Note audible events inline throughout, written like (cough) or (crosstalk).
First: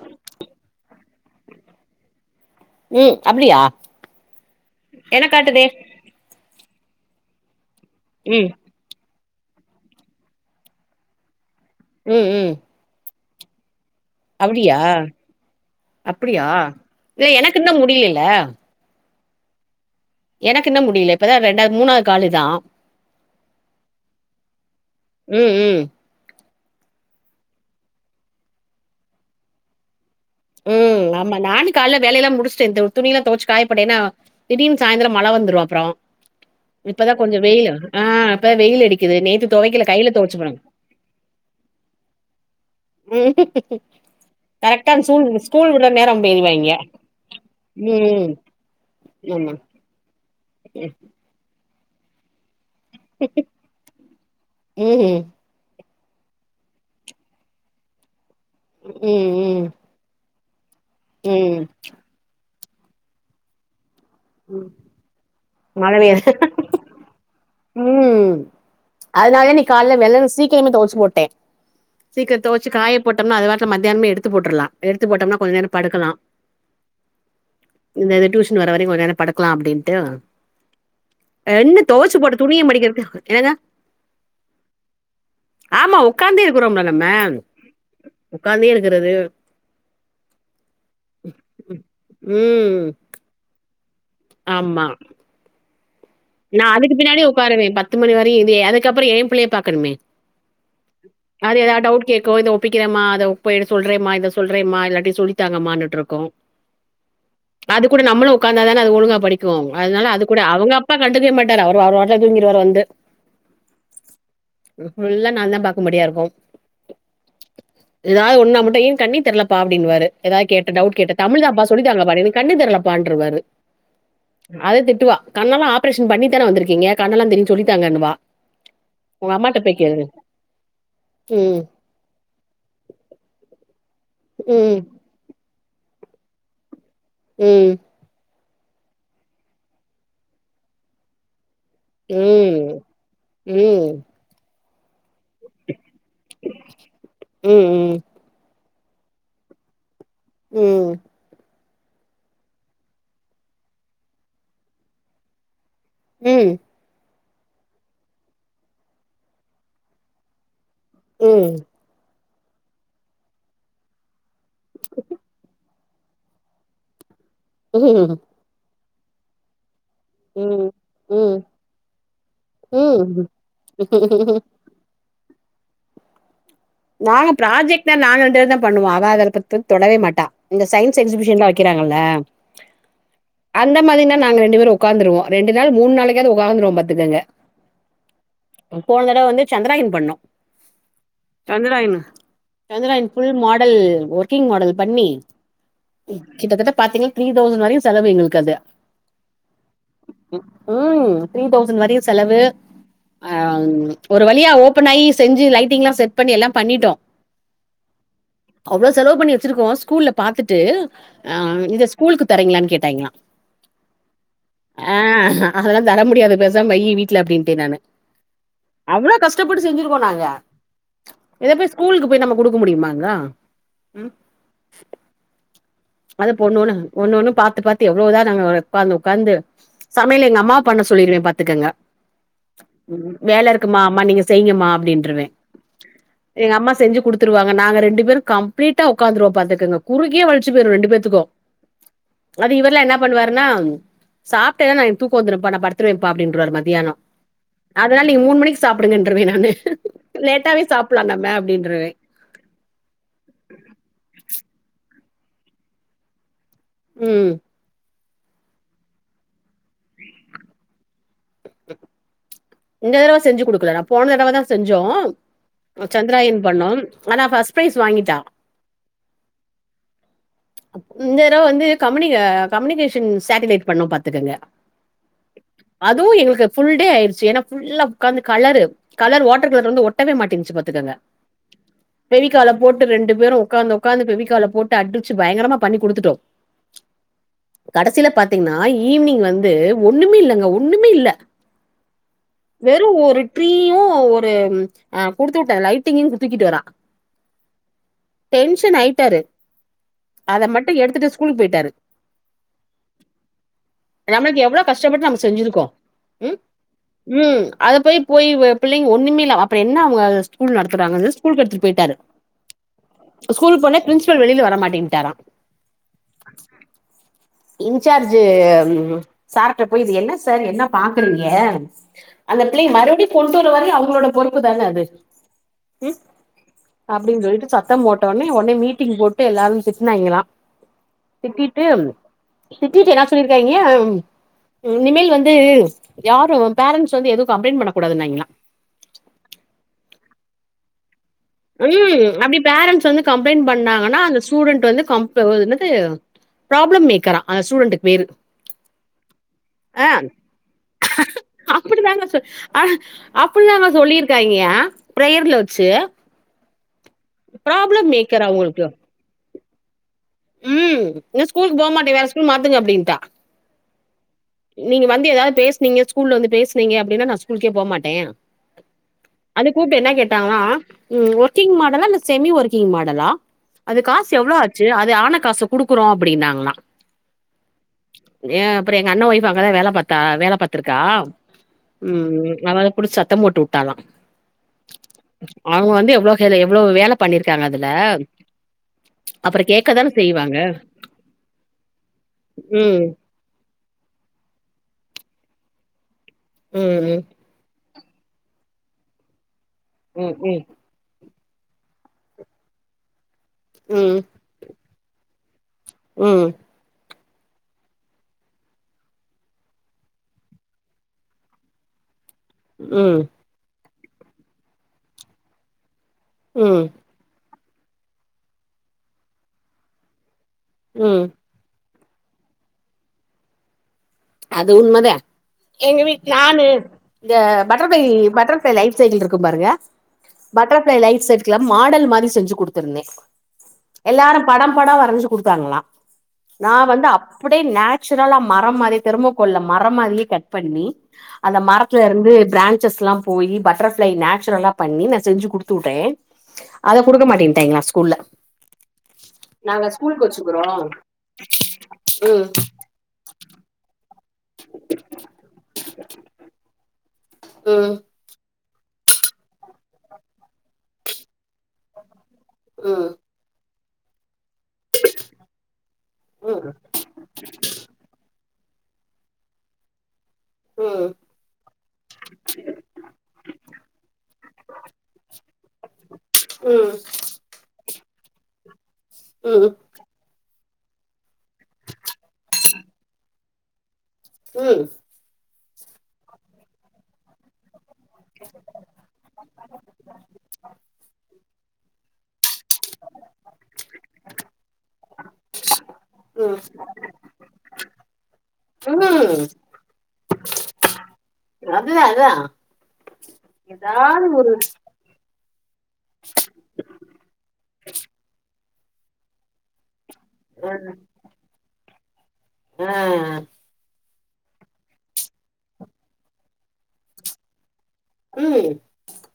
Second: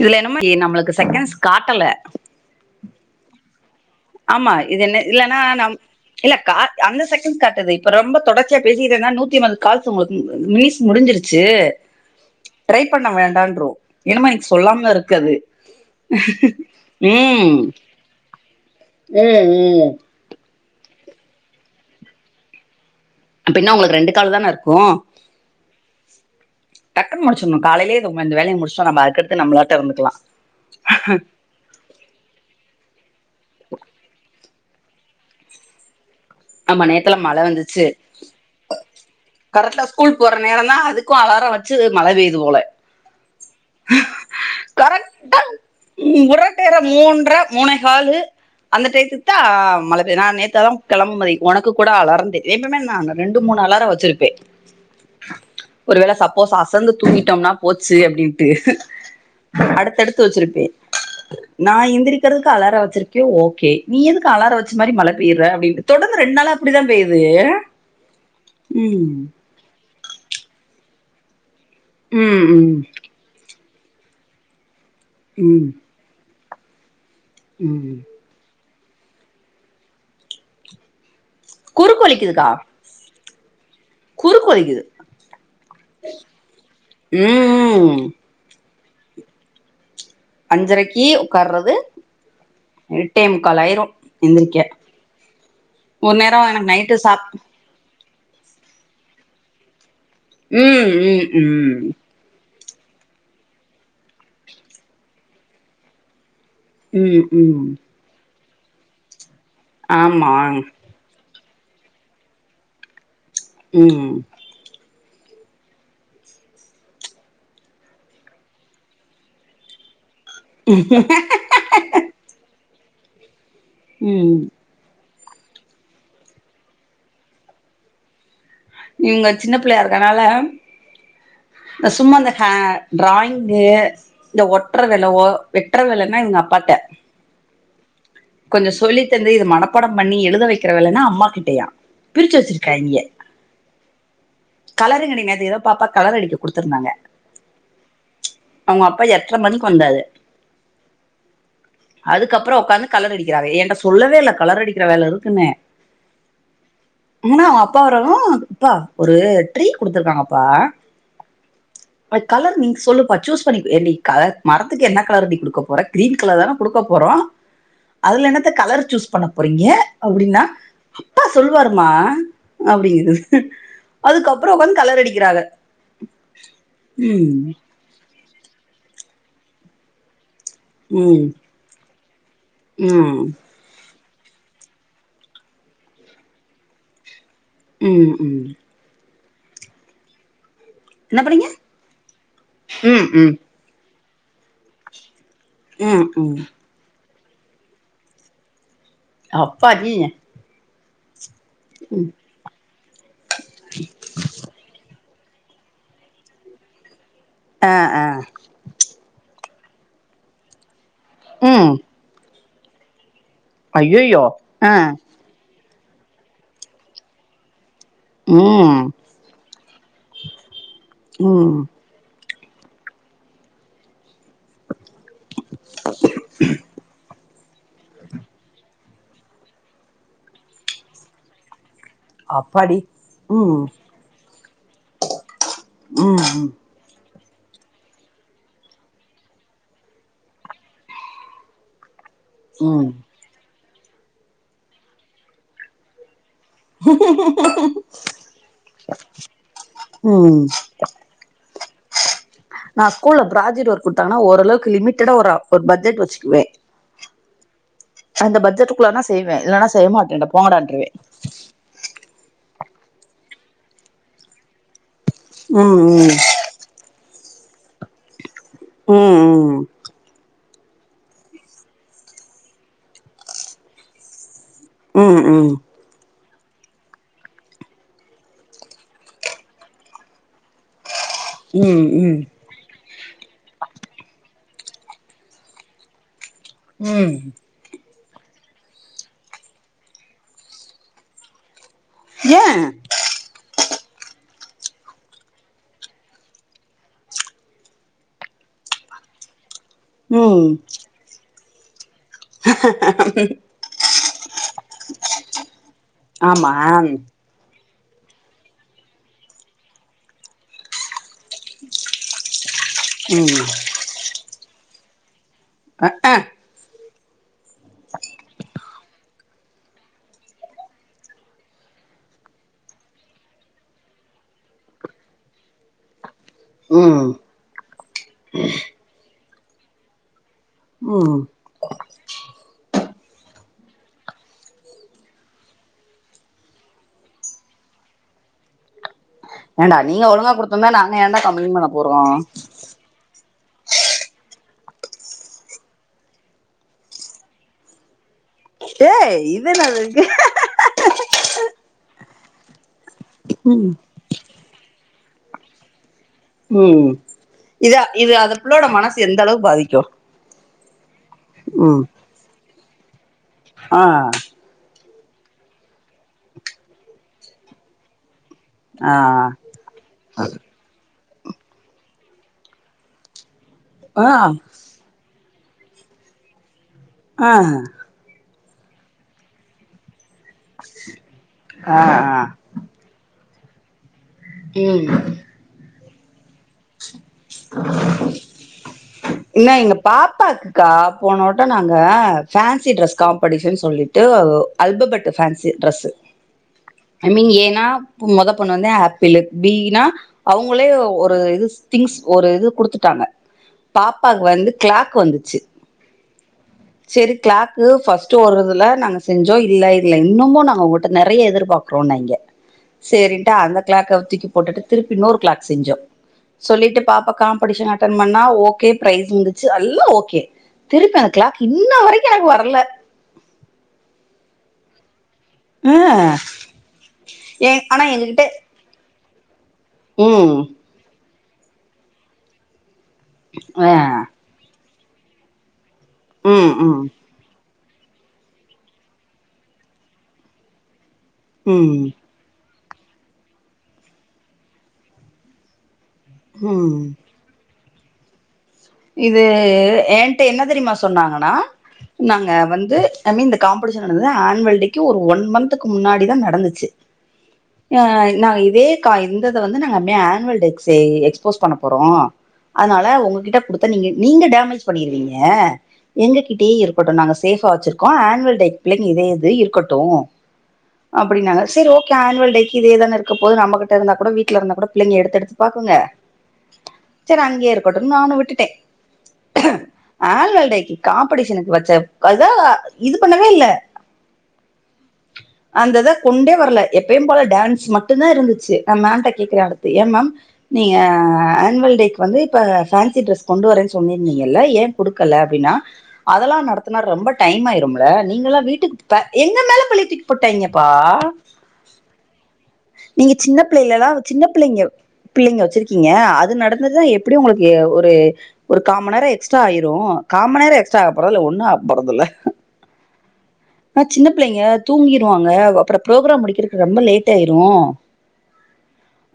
இதுல என்னமாயி நம்மளுக்கு செகண்ட்ஸ் காட்டல ம் அப்டியா ஆமா இது என்ன என இல்லன்னா காட்டுதே நம் இல்ல காட் அந்த செகண்ட் காட்டுது இப்ப ரொம்ப ம் தொடர்ச்சியா பெசிறன்னா நூத்தி ஐம்பது கால்சு உங்களுக்கு மினிஸ் முடிஞ்சிருச்சு ம் ம் ட்ரை பண்ண வேண்டான்றுவோ என்னம இது அப்டியா சொல்லாமலா இருக்காது ம் முடியல ம் ம் எனக்கு இன்னு முடில இப்பதா ரெண்டாது மூணாது கால் இதா அப்ப இன்னு உங்ளுக்கு ரெண்டு கால் தான இருக்கு ம் ம் டக்குன் முடுச்சுர்னு காலைலே இந்த அந்த வேலைய முடுச்டா நம்ம அதுக்கடுத்து நம்ளாட்ட இருந்துக்கலா ம் ஆமா நானு கால்ல வேலைலா முடுச்ட்டே தொ துணில்லா தொவச்சு காயப்போட்டெ என்னா திடீன் சாய்ந்தரொ மழ வந்துரு அப்றோ ஆமா இப்பதா நேத்துல கொஞ்ச மழ வெயிலு ஆ இப்பதா வெயில் அடிக்குது நே கரெட்டா ஸ்கூல் போற நேரந்தா அதுக்கு அலார வச்சு மழ பெய்து போல ம் கரெக்டா சூ ம் உட்ற டைட மூன்ற மூனே காலு ம் அந்த டைத்துக்தா ஆமா அ மழ பே நா நேத் அதா கெளம்புமதி ஒனக்கு கூட அலாரந்தே எப்பமே நாங்க ரெண்டு மூணு அலார வச்சுரு ப்பே ம் ஒருவேள சப்போஸ் அசந்து தூக்கிட்டோம்னா போச்சு அப்டின் ட்டு ம் ம் அடுத்தடுத்து வச்சிருப்பே ம் நா எந்திரி க்கறதுக்கு அலார வச்சிருக்கே ஓகே நீ எது க்கு அலார வச்ச மாரி மழ பெய்ற அப்டின்டு மழ தொடர்ந்து பெய்ற ரெண்‌நாளா அப்டிதா பெயுது ம் அதுனாலதா இன்னிக் கால்ல வெள்ளன சீக்கிரமே தொவச்சு போட்டே சீக்கிர ம் தொவச்சு ம் காய போட்டம்னா அது பாட்ல மத்தக்ஷயானமே எடுத்து போட்ருலா எடுத்து போட்டம்னா கொஞ்ச நேர ம் படுக்கலா ம் இந்தது டியூஷன் வர வரயு கொஞ் நேர படுக்லா அப்டின்ட்டு என்ன குறுக்கு தொவச்சு போட்டு வலிக்குதுக்கா துணிய மடிக்கிறக்கு என்னங்க குறுக்கு வலிக்குது ஆமா ஒக்காந்தே இருக்குறோம்ல நம்ம ம் உக்காந்தே இருக்குறது அஞ்சரக்கி உக்கார்றது ம் எட்டே முக்கால் ஆயிரு எந்திரிக்க ஆமா ஒரு நேரோ நா எனக்கு அதுக்கு நைட்டு பின்னாடி சாப் உக்காருவே பத்து மணி வரையு‌ இதே அதுக்கப்றோ ஏம் புள்ளய பாக்கனுமே ம் ம் அது எதா ம் டவுட் கேக்கு இத ஒ ப்பிக்கிறேமா அத போயிடு சொல்றேமா இத சொல்றேமா இல்லாட்டி சொல்லித்தாங்கம்மான்னுட்ருக்கு ம் ம் கூட நம்மளு உக்காந்தா தானே அது ஒழுங்கா படிக்கு அதுனால அது ஆமா கூட அவுங்க அ ப்பா கண்டுக்கவே மாட்டாரு அவரு அவரு வாட்ல தூங்கிருவாரு வந்து ம் இது ஃபுல்லா நாந்தா பாக்கும்படியா இருக்கு எதாது ஒன்னா மட்டு ஏ கண்ணே தெர்லப்பா அப்டின்னுவாரு எதா கேட்டா டவுட் கேட்டா தமிழ் தாம்ப்பா சொல்லித்தாங்கப்பா எனக் கண்ணு தெர்லப்பான்ருவாரு ம் அதே திட்டுவா கண்ணல்லா ஆப்ரேஷன் பண்ணித்தான வந்துருக்கீங்க கண்ணெல்லா தெரியு சொல்லித்தாங்கன்னுவா இவுங்க "உங்க சின்ன அம்மாட்ட போய் பிள்ளையா கேளு." இருக்கனால ம். ந சும்மா இந்த ஹ டிராயிங்கு இந்த ம். ஒட்றதெ ன்னவோ வெட்ற வேலன்னா இவுங்க அப்பாட்ட ம் கொஞ்சொ சொல்லி தந்து இது மனப்பாடம் பண்ணி எழுத வைக்கிற வேலன்னா அம்மா கிட்டயா பிரிச்சு ம் வச்சிருக்காய்ங்க ம் கலருங்கனி நேத்து எதோ பாப்பாக் கலர் அடிக்க குடுத்துருந்தாங்க ம். ம். அவுங்க அப்பா எட்ர மணிக்கு வந்தாரு உம் அதுக்கப்பறோ ஒக்காந்து கலர் அடிக்குறாரு என்ட்ட சொல்லவே இல்ல கலர் அடிக்குற வேல இருக்குன்னே உம் இவனு அவ அப்பா வரவு அப்பா ஒரு ட்ரீ குடுத்துருக்காங்கப்பா உம் கலர் நீங்க சொல்லுப்ப சூஸ் பண்ணி நீ ஏன்டி மரத்துக்கு என்ன கலர்டி நீ குடுக்க போற கிரீன் கலர் தான குடுக்க போறோ ம். அதுல என்னத்த கலர் சூஸ் பண்ண போறீங்க அப்டின்னா ம். அப்பா சொல்லுவாருமா அப்டிங்குது ம். ம். அதுக்கப்றோ ஒக்காந்து கலர் அடிக்குறாக நாங்க ப்ராஜெக்ட்ல நானு ரெண்டு பேருதா பண்ணுவோ அவ அத பத்த தொடவே மாட்டா இந்த சயின்ஸ் ம் எக்ஸிபிஷன்லா வக்குறாங்கல்ல ம் அந்த மாதிரினா நாங்க ரெண்டு பேரு ஒக்காந்துருவோ ரெண்டு நாள் மூனு நாளைக்காவது ஒக்காந்துருவோ பாத்துக்கோங்க ம் ம் போன தடவ வந்து சந்ராயன் பண்ணோ என்ன பண்ணீங்க சந்ராயனு ம் சந்ராயன் ஃபுல் ம் மா ல ஒர்க்கிங் மாடல் பண்ணி ம் ம் கிட்டத்தட்ட பாத்தீங்னா த்ரீ தௌசண்ட் வரையு செலவு எங்களுக்கு அது அப்பாடி உம் த்ரீ தௌசண்ட் வரையு செலவு ஆ ஒரு வழியா ஓபன் ஆகி செஞ்சு லைட்டிங் எல்லா செட் பண்ணி எல்லா பண்ணிட்டோ ஆ ஆ அவ்வளவு செலவு பண்ணி வச்சிருக்கோ ஸ்கூல்ல பாத்துட்டு ஆ ம் இந்த ஸ்கூலுக்கு தரீங்களானு கேட்டாங்களா அய்யயோ ஆ அதெல்லா தர முடியாது பேசாமா வய்யி வீட்ல அப்டின்டே நானு உம் எவ்ளோ கஷ்டபட்டு செச்சுருக்கோ நாங்க இத ம் போய் ஸ்கூலுக்கு போய் நம்ம குடுக்க முடியுமாங்க உம் அத பொண்ணுன்னு ஒன்னு ஒன்னு பாத்து பாத்து எவ்ளோ இதா நாங்க வளத் ஒக்காந்து ஒக்காந்து சமையல எங்க அம்மாவ பண்ண சொல்லிருவே பாத்துக்கங்க அப்பாடி ம் வேல இருக்குமா அம்மா நீங்க செய்ங்கமா அப்டின்ருவே ம் எங்க அம்மா செஞ்சு குடுத் த்துருவாங்க நாங்க ரெண்டு பேரு கம்ளீட்டா ஒக்காந்துருவோ பாத்துக்கங்க குறுக்கே வலிச்சு போய்ரு ரெண்டு பேத்துக்கு அது இவரெல்லா ம் என்னா பண்ணுவாருன்னா சாப்ட்டேனா எனக்கு தூக்க வந்துருப்பா நா படுத்துவேப்பா அப்டின்ருவாரு மதியானோ (unintelligible) அதனால நீங்க மூனு மணிக்கு சாப்டுங்கன்றுவே நானு ம் ம் லேட்டாவே சாப்ட்லா நம்ம அப்டின்றுவே நா ஸ்கூல்ல பிராஜக்ட் ஒர்க் குடுத்தாங்கன்னா ஓரளவு லிமிட்டடா ஒரு பட்ஜெட் வச்சுக்குவே உம் அந்த பட்ஜெட்டுக்குள்ளனா செய்வே இல்லன்னா செய்ய மாட்டே போங்கடான்ருவே (inaudible) இந்த தடவ செஞ்சு குடுக்கல நா போன தடவ தா செஞ்சோ ம் சந்ராயன் பண்ணோ ஆனா ஃபஸ்ட் பிரைஸ் வாங்கிட்டா உம் உம் இந்த தடவ வந்து கம்யூன கம்யூனிகேஷன் சேட்டிலட் பண்ணோ பாத்துக்கங்க உம் உம் அதுவு எங்களுக்கு அது ஃபுல் டே ஆயிடுச்சு ஏன்னா ஃபுல்லா உக்காந்து கலரு கலர் வாட்டர் கலர்ல வந்து ஒட்டவே மாட்டி இச்சு பாத்துக்கோங்க ம் ம் ம் பெவிக்களா போட்டு ரெண்டு பேரும் உகாந்து உக்காந்து பெவிக்களா போட்டு அடிச்சு பயங்கரமா பண்ணி குடுத்துட்டோ ம் கடைசில பாத்தீங்கன்னா ஈவினிங் வந்து ஒண்ணுமே இல்லங்க ஒண்ணுமே இல்ல ஏ வெறும் ஒரு ட்ரீயும் ஒரு அ குடுத்து வுட்டே லைட்டிங்கும் தூக்கிட்டு வரா டென்ஷன் ஆயிட்டாரு அத ம் மட்டும் எடுத்துட்டு ஸ்கூலுக்கு போயிட்டாரு நம்மளுக்கு எவ்ளோ கஷ்டப்பட்டு நம்ம செஞ்சிருக்கோ ஆமாம் ம் அதப்போயி போயி புள்ளைங் ஒண்ணுமே இல்ல அப்பறோ என்ன அவங்க ஸ்கூல் நடத்துறாங்கன்னு ஸ்கூலுகு எடுத்துட்டு போயிட்டாரு ம் ஸ்கூலுக் போன பிரின்சிபல் வெளில வரமாட்டேன்டாரா அஹ இன்சார்ஜ் சார்ட்ட போயி இது என்ன சார் என்ன பாக்குறீங்க அந்த பிள்ளைங் மறுபடியும் கொண்டு வர வரைக்கும் அவங்களோட பொறுப்பு தான அது ம் ம் அப்டின் சொல்லிட்டு சத்தம் போட்டவுன்னே ஒனே மீட்டிங் போட்டு எல்லாரு திட்டினாங்ளா ம் திட்டிட்டும் திட்டிட்டு என்னா சொல்லிருக்காங்க இனிமேல் வந்து யாரும் பேரண்டஸ் வந்து எதுவும் கம்ளைண்ட் பண்ணக்கூடாதுங்களா ஏன்டா நீங்க ஒழுங்கா குடுத்துந்தா நாங்க ஏன்டா கம்ப் உம் அப்டி பேரண்ட்ஸ் வந்து கம்ப்ளைண்ட் பண்ணாங்கன்னா அந்த ஸ்டூடெண்ட் வந்து கம்ப் என்னது ப்ராப்ளம் மேக்கரா அந்த ஸ்டூடெண்டுக்கு பேரு ஏய் இது நல்லாருக்கு அப்டிதாங்க சொ அஹ அப்டிதாங்க ம் சொல்லியிருக்காங்க பிரேயர்ல வெச்சு உம் இதா இது மேக்கரா அது புள்ளோட மனசு எந்த அளவுக்கு பாதிக்கு உம் இன்னு ஸ்கூலுக்கு போ ம் மாட்டே வேற ஸ்கூல் மாத்துங்க அப்டின்டா ஆ நீங்க வந்து எதாவது பேசனீங்க ஸ்கூல்ல வந்து பேசனீங்க அப்டின்னா நா ஸ்கூலுக்கே போமாட்டே ஆ அதுக்கு கூப்டு என்னா கேட்டாங்ளா ம் ஒர்க்கிங் மாடலா இல்ல செமி ஒர்கிங் மாடலா அதுக் ஆ காசு எவ்ளோ ஆச்சு அ து ஆன காசு குடுக்குறோ அப்டின்னாங்களா ஆ ஏ அப்பறோ எங்க அண்ண ஒய்ஃப் அங்கதான் வேல பாத்தா வேல பாத்திருக்கா ஆ ஆ உம் அவ அத புடுச்சு சத்தம் போட்டு வுட்டாலா உம் அவங்க வந்து எவ்ளோ ஏல எவ்ளோ வேல பண்ணிருக்காங்க அதுல அப்புறோ என்ன எங்க கேக்கதான செய்வாங்க பாப்பாக்குக்கா போனோட்ட நாங்க ஃபேன்சி ம் ட்ரெஸ் கா காம்படிஷன் சொல்லிட்டு அல்பபெட் பேன்சி ட்ரெஸ்சு ம் ஐ மீன் ஏன்னா மொத பொண்ணு வந்து ஆப்பிளு பீனா ம் ம் அவங்களே ஒ ரு திங்ஸ் ஒரு இது குடுத்துட்டாங்க ம் ம் பாப்பா வந்து கிளாக் வந்துச்சு ம் செரி கிளாக்கு ஃபர்ஸ்ட்டு ஒரு இதுல நாங்க செஞ்சோ இல்ல இல்ல இன்னமு நாங்க உங்கள்ட்ட நெறைய எதிர்பாக்குறோம் நாங்க ம் சேரின்ட்டு அந்த கிளாக்க தூக்கி போட்டுட்டு திருப்பி இன்னோரு கிளாக் செஞ்சோ ம் சொல்லிட்டு பாப்பா காம்பெடிஷன் அட்டென் பண்ணா ஓகே பிரைஸ் வந்துச்சு எல்லா ஓகே திருப்பி ம் அந்த கிளாக் இன்ன வரைக்கு எனக்கு வரல அது உண்மதே எங்க ம் வீட் நானு இந்த எ பட்ரஃப்ளை ஆனா எங்ககிட்ட பட்ரஃப்ளை லைட் சைட்ல இருக்கு பாருங்க ம் பட்டர்ஃப்ளை லைட் (unintelligible) மாடல் மாரி செஞ்சு குடுத்துருந்தே ஆ எல்லாரு படொ படொ வரஞ்சு குடுத்தாங்களா நா ம் ம் வந்து அ அப்டே நேச்சுரலா மரம் மாரி தெர்மாகோள்ள மரம் மாரியே கட் பண்ணி அந்த ம் மரத்துலருந்து பிரான்ச்சஸ்லா போயி பட்டர்ஃப்ளை நேச்சுரலா பண்ணி நா செஞ்சு குடுத்து வுட்டே அத ம் குடுக்க மாட்டேன்ட்டாங்கெளா ஸ்கூல்ல இது நாங்க ஸ்கூலுக்கு என்ட்ட என்ன வச்சுக்குறோ தெரியுமா சொன்னாங்கன்னா ம் நாங்க வந்து ஐ மீன் இந்த காம்பெடிஷன் நடந்தது ஆன்வல் டேக்கு ஒரு ஒன் மந்த்துக்கு முன்னாடிதா நடந்துச்சு ம் அ நா இதே கா இந்தத வந்து நாங்க அப்டியே ஆன்வல் டேக்கு எக்ஸ்போஸ் பண்ண போறோ அதுனால ம் உங்ககிட்ட த்தா நீங்க நீங்க டேமேஜ் பண்ணிருவீங்க ம் எங்ககிட்டயே இருக் கட்டு நாங்க சேஃபா வச்சுருக்கோ ஆன்வல் டேக் பிள்ளைங்க இதே இது இருக்கட்டு ம் ம் அப்புடின்னாங்க செரி ஓகே ஆன்வல் டேக்கு இதே தானே இருக்க போது நம்ம கிட்ட இருந்தா கூட வீட்ல இருந்தா கூட பிள்ளெங்கெ எடுத்தெடுத்து பாக்குங்க ம் சேரி அங்கே இருக்கட்டுன் நானு விட்டுட்டே ம் ஆன்வல் டேக்கு காம்பெடிஷனுக்கு வச்ச அத இது பண்ணவே இல்ல ம் அந்த இத கொண்டே வரல எப்பயு போல டான்ஸ் ம மட்டுந்தா இருந்துச்சு நா மேம்ட்ட கேக்குறே அடுத்து ஏ மேம் நீங்க ஆன்வல் டேக் கு வந்து இப்ப ஃபேன்சி ட்ரெஸ் கொண்டு வரேன்னு சொல்லிர்ந்தீங்கல்ல ஏ குடுக்கல அப்டின்னா அதெல்லா நடத்துனா ரொம்ப டைம் ஆயிரும்ல நீங்கல்லா வீட்டுக்கு ம் ப ம் எங்க மேல பலிய தூக்கி போட்டாங்கெப்பா அதுதா அதா நீங்க சின்ன பிள்ளைலதா ஏதாவது சின்ன ஒரு பிள்ளைங்க பிள்ளெங்க வச்சுருக்கீங்க அது நடந்தது எப்டி ஒங்களுக்கு ஒரு ஒரு காம்மண் நேரொ எக்ஸ்ட்ரா ஆயிரு காம்மண் அ நேரொண எக்ஸ்ட்ரா ஆகப்போறதுல ஒன்னு ஆகப்போறதுல்ல அ ஆ சின்ன பிள்ளைங்க தூங்கிருவாங்க அப்பறொ ப்ரோக்ராம் முடிக்கிறக்கு ரொம்ப லேட் ஆயிரு ம்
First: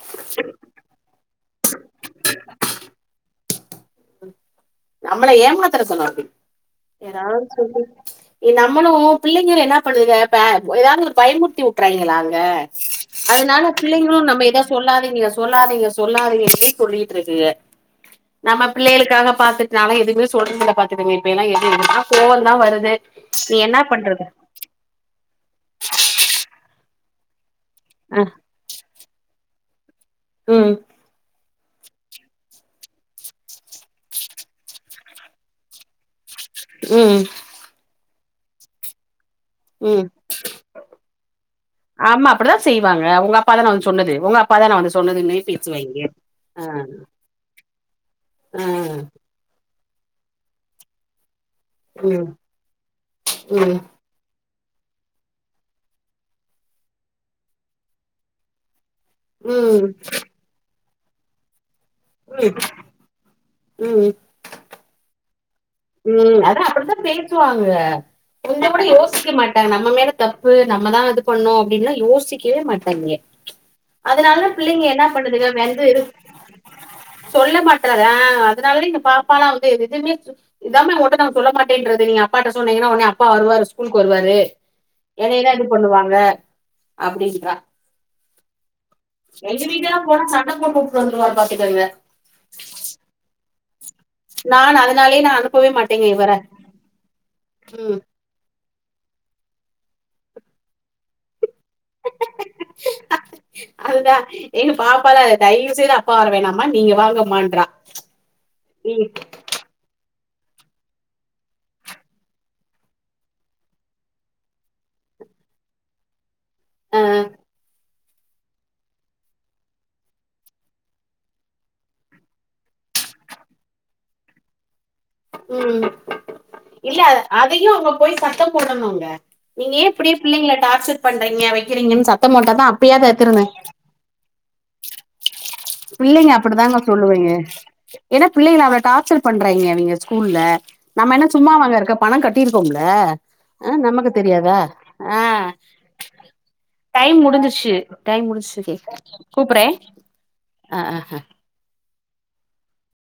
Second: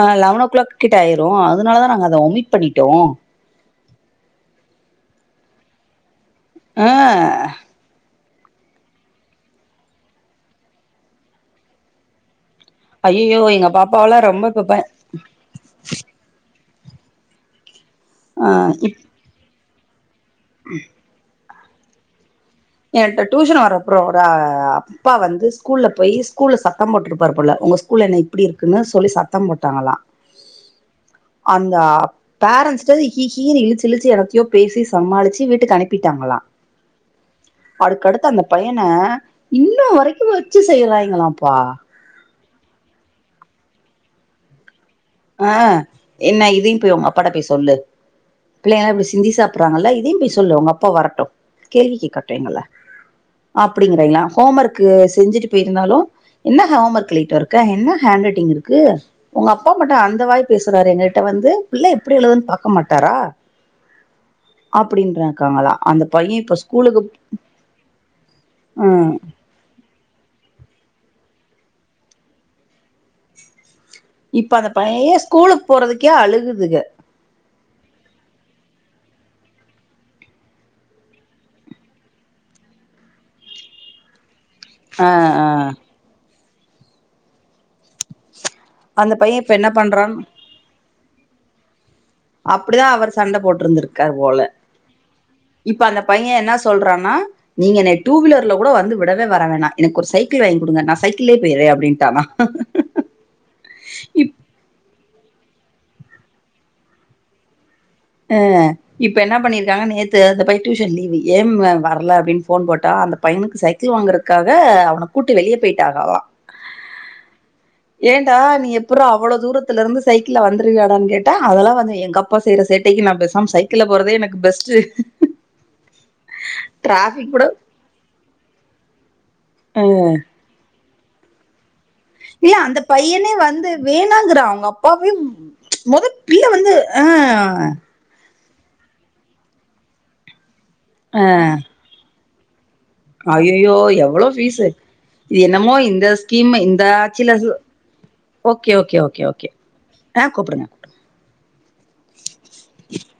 அ லெவன் ஓ கிளாக் கிட்ட ஆயிரு அதுனாலதா நாங்க அத ஒமிட் பண்ணிட்டோ நம்மள ஏமாத்தறதான அப்டி ஆ ஏதாது சொல்லி எ நம்மளு பிள்ளைங்களு என்னா பண்ணுதுக பே ஏதாவது ஒரு பயமுர்த்தி வுட்றாங்கெளா அங்க ஐயயோ எங்க அதுனால பிள்ளைங்களு பாப்பாவெல்லா நம்ம ரொம்ப எதா இப்ப ப சொல்லாதீங்க சொல்லாதீங்க சொல்லாதீங்கனு சொல்லிட்டு இருக்குக ஆ நம்ம இப் பிள்ளைகளுக்காக பாத்துட் நாலா எதுவுமே சொல்றதுல்ல பாத்துக்கங்க இப்பயெல்லா (inaudible) ஆனா கோவந் தா வருது ஏன்ட்ட நீ டூஷன் என்ன வரப்பறொம் ஒர பண்றது அப்பா வந்து ஸ்கூல்ல போயி ஸ்கூல்ல சத்தம் போட்ருப்பாரு போல உங்க ஸ்கூல என்ன அ இப்டி இருக்குன்னு சொல்லி சத்தம் போட் டாங்களா ம் அந்த பேரண்ட்ஸ்ட்டத இஹீஹீனு இழுச்சுஇழுச்சு என்னத்தையோ பேசி சமாளிச்சு வீட்டுக்கு அனுப்பிட்டாங்களா ம் அதுக்கடுத்து அந்த பையன இன்னொ ம் வரைக்கு வச்சு செய்றாய்ங்களாப்பா ஆமா அப்புடிதா செய்வாங்க ஒங்க அப்பா தான வந்து சொன்னது ஒங்க அப் அ என்ன ஆ இதுயு போய் ஒங்கஅப்பாட்ட போய்சொல்லு ஆ பிள்ளைஙக்ல்லா இப்டி சிந்தி சாப்புற்றாங்கல்ல இதுயும்போய் சொல்லு ஒங்க அப்பா வரட்டு கேள்வி ம் ம் கேக்கட்டு எங்கள ம் அப்டிங்க்றாங்கலா ஹோம்ஒர்க் க்கு செஞ்சுட்டு பெயிருந்தாலு என்ன ஹோம்ஒர்க் எழுதிட்டு வந்துருக்க என்ன ஹெண்ட்ரைட்டிங் இருக்கு உங்க அப்பா ம் மட்டு அந்த வாய் பேசுறாரு எங்ககிட்ட வந்து புள்ளய எப்டி எழுதுனு பாக்கமாட்டரா ம் அப்டின்ருக்காங்களா ம் அதா அப்டித்தா பேசுவாங்க கொஞ்ச கூட ம் யோசிக்க மாட் ட்டாங்க நம்ம மேல தப்பு நம்மதா அது பண்ணோ அப்டில்லா யோசிக்கவே மாட்டாய்ங்க அதுனாலதா இப்ப அந்த பிள்ளைங்க என்னா பைய பண்ணதுங்க ஸ்கூலுக்கு வெந்து இரு போறதுக்கே அழுகுதுக சொல்லமாட்றாரு ஆ அதுனால எங்க பாப்பலா வந்து எதுவுமே இதாமே உங்கள்கிட்ட நாங்க சொல்ல மாட்டேன்றது நீங்க அப்பாட்ட சொன்னீங்கன்னா ஒன்னே அப்பா வருவார் ஸ்கூலுக்கு வருவாரு ஆ ஆ என்னயதா இது பண்ணுவாங்க அப்டின்றா அந்த பைய இப்ப எங்க என்ன வீட்டல்லா பண்றான் போனா சண்ட போட்டுவிட்ரு வந்துருவார் பாத்துக்கங்க அப்டிதா அவர் சண்ட போட்டிருந்துருக் கார்போல நான் அதனாலயே நா அனுப்பவே இப்ப அந்த மாட்டேங்க இவர பைய என்ன சொல்றானா நீங்க ம் என்னையா டூ வீலர்ல கூட வந்து வுடவே வர வேணா எனக்கு ஒரு சைக்கிள் வாங்கி குடுங்க நா சைக்கிளே போய்ற்றே அப்டின்டானா அதுதா எங்க பாப்பால தயவு செய்து அப்பா வர வேணா நீங்க வாங்கமான்றா ஆ இப்ப என்னா பண்ணீர்க்காங்க நேத் த்து அந்த பையன் டியூஷன் லீவு ஏ மேம் வர்ல அப்டின்னு ஃபோன் போட்டா அந்த பையனுக்கு சைக்கிள் வாங்கறக்காக அவனுக் கூட்டு வெளியே பெய்ட்டாங்களா ஆ ஏன்டா நீ எப்புற்றா அவ்ளோ தூரத்துல இருந்து சைக்கிள்ல வந்துருவியாடான்னு கேட்டா அதெல்லா எங்கப்பா செய்ற சேட் டைக்கு நா பேசமா சைக்கிள் போறதே எனக்கு பெஸ்ட்டு ம் இல்ல டிராஃபிக் கூட அதையு அங்க போய் சத்தம் போடணுங்க நீங்க ஏ ம் இப்டியே பிள்ளைங்ள டார்ச்சர் பண்றீங்க வக்கிறீங்கன் சத்த போட்டாதா அப்பயா அது திருந்துங் வேணாங்கற அவங்க அப்பாவே மொத பிள்ளைங்க பிள்ள வந்து அப்டிதாங்க ஆ சொல்லுவங்க ஏன்னா பிள்ளைங்கள அவள டார்ச்சர் பண்றாய்ங்க அவிங்கஸ்கூல்ல நம்ம என்ன சும்மா வாங்க இருக்கப் பணோ கட்டிருக்கோம்ல்ல ஆ அய்யய்யோ! நமக்கு எவ்ளோ தெரியாதா ஃபீஸு. ஆ இது என்னமோ இந்த ஸ்கீம் இந்த டைம் ஆட்சில முடிஞ்சிர்ச்சு டைம் ஓகே, முடிச்சுது ஓகே, ஓகே, ஓகே. கூப்புற்றே ஆ கூப்புடுங்க அ அ ஹ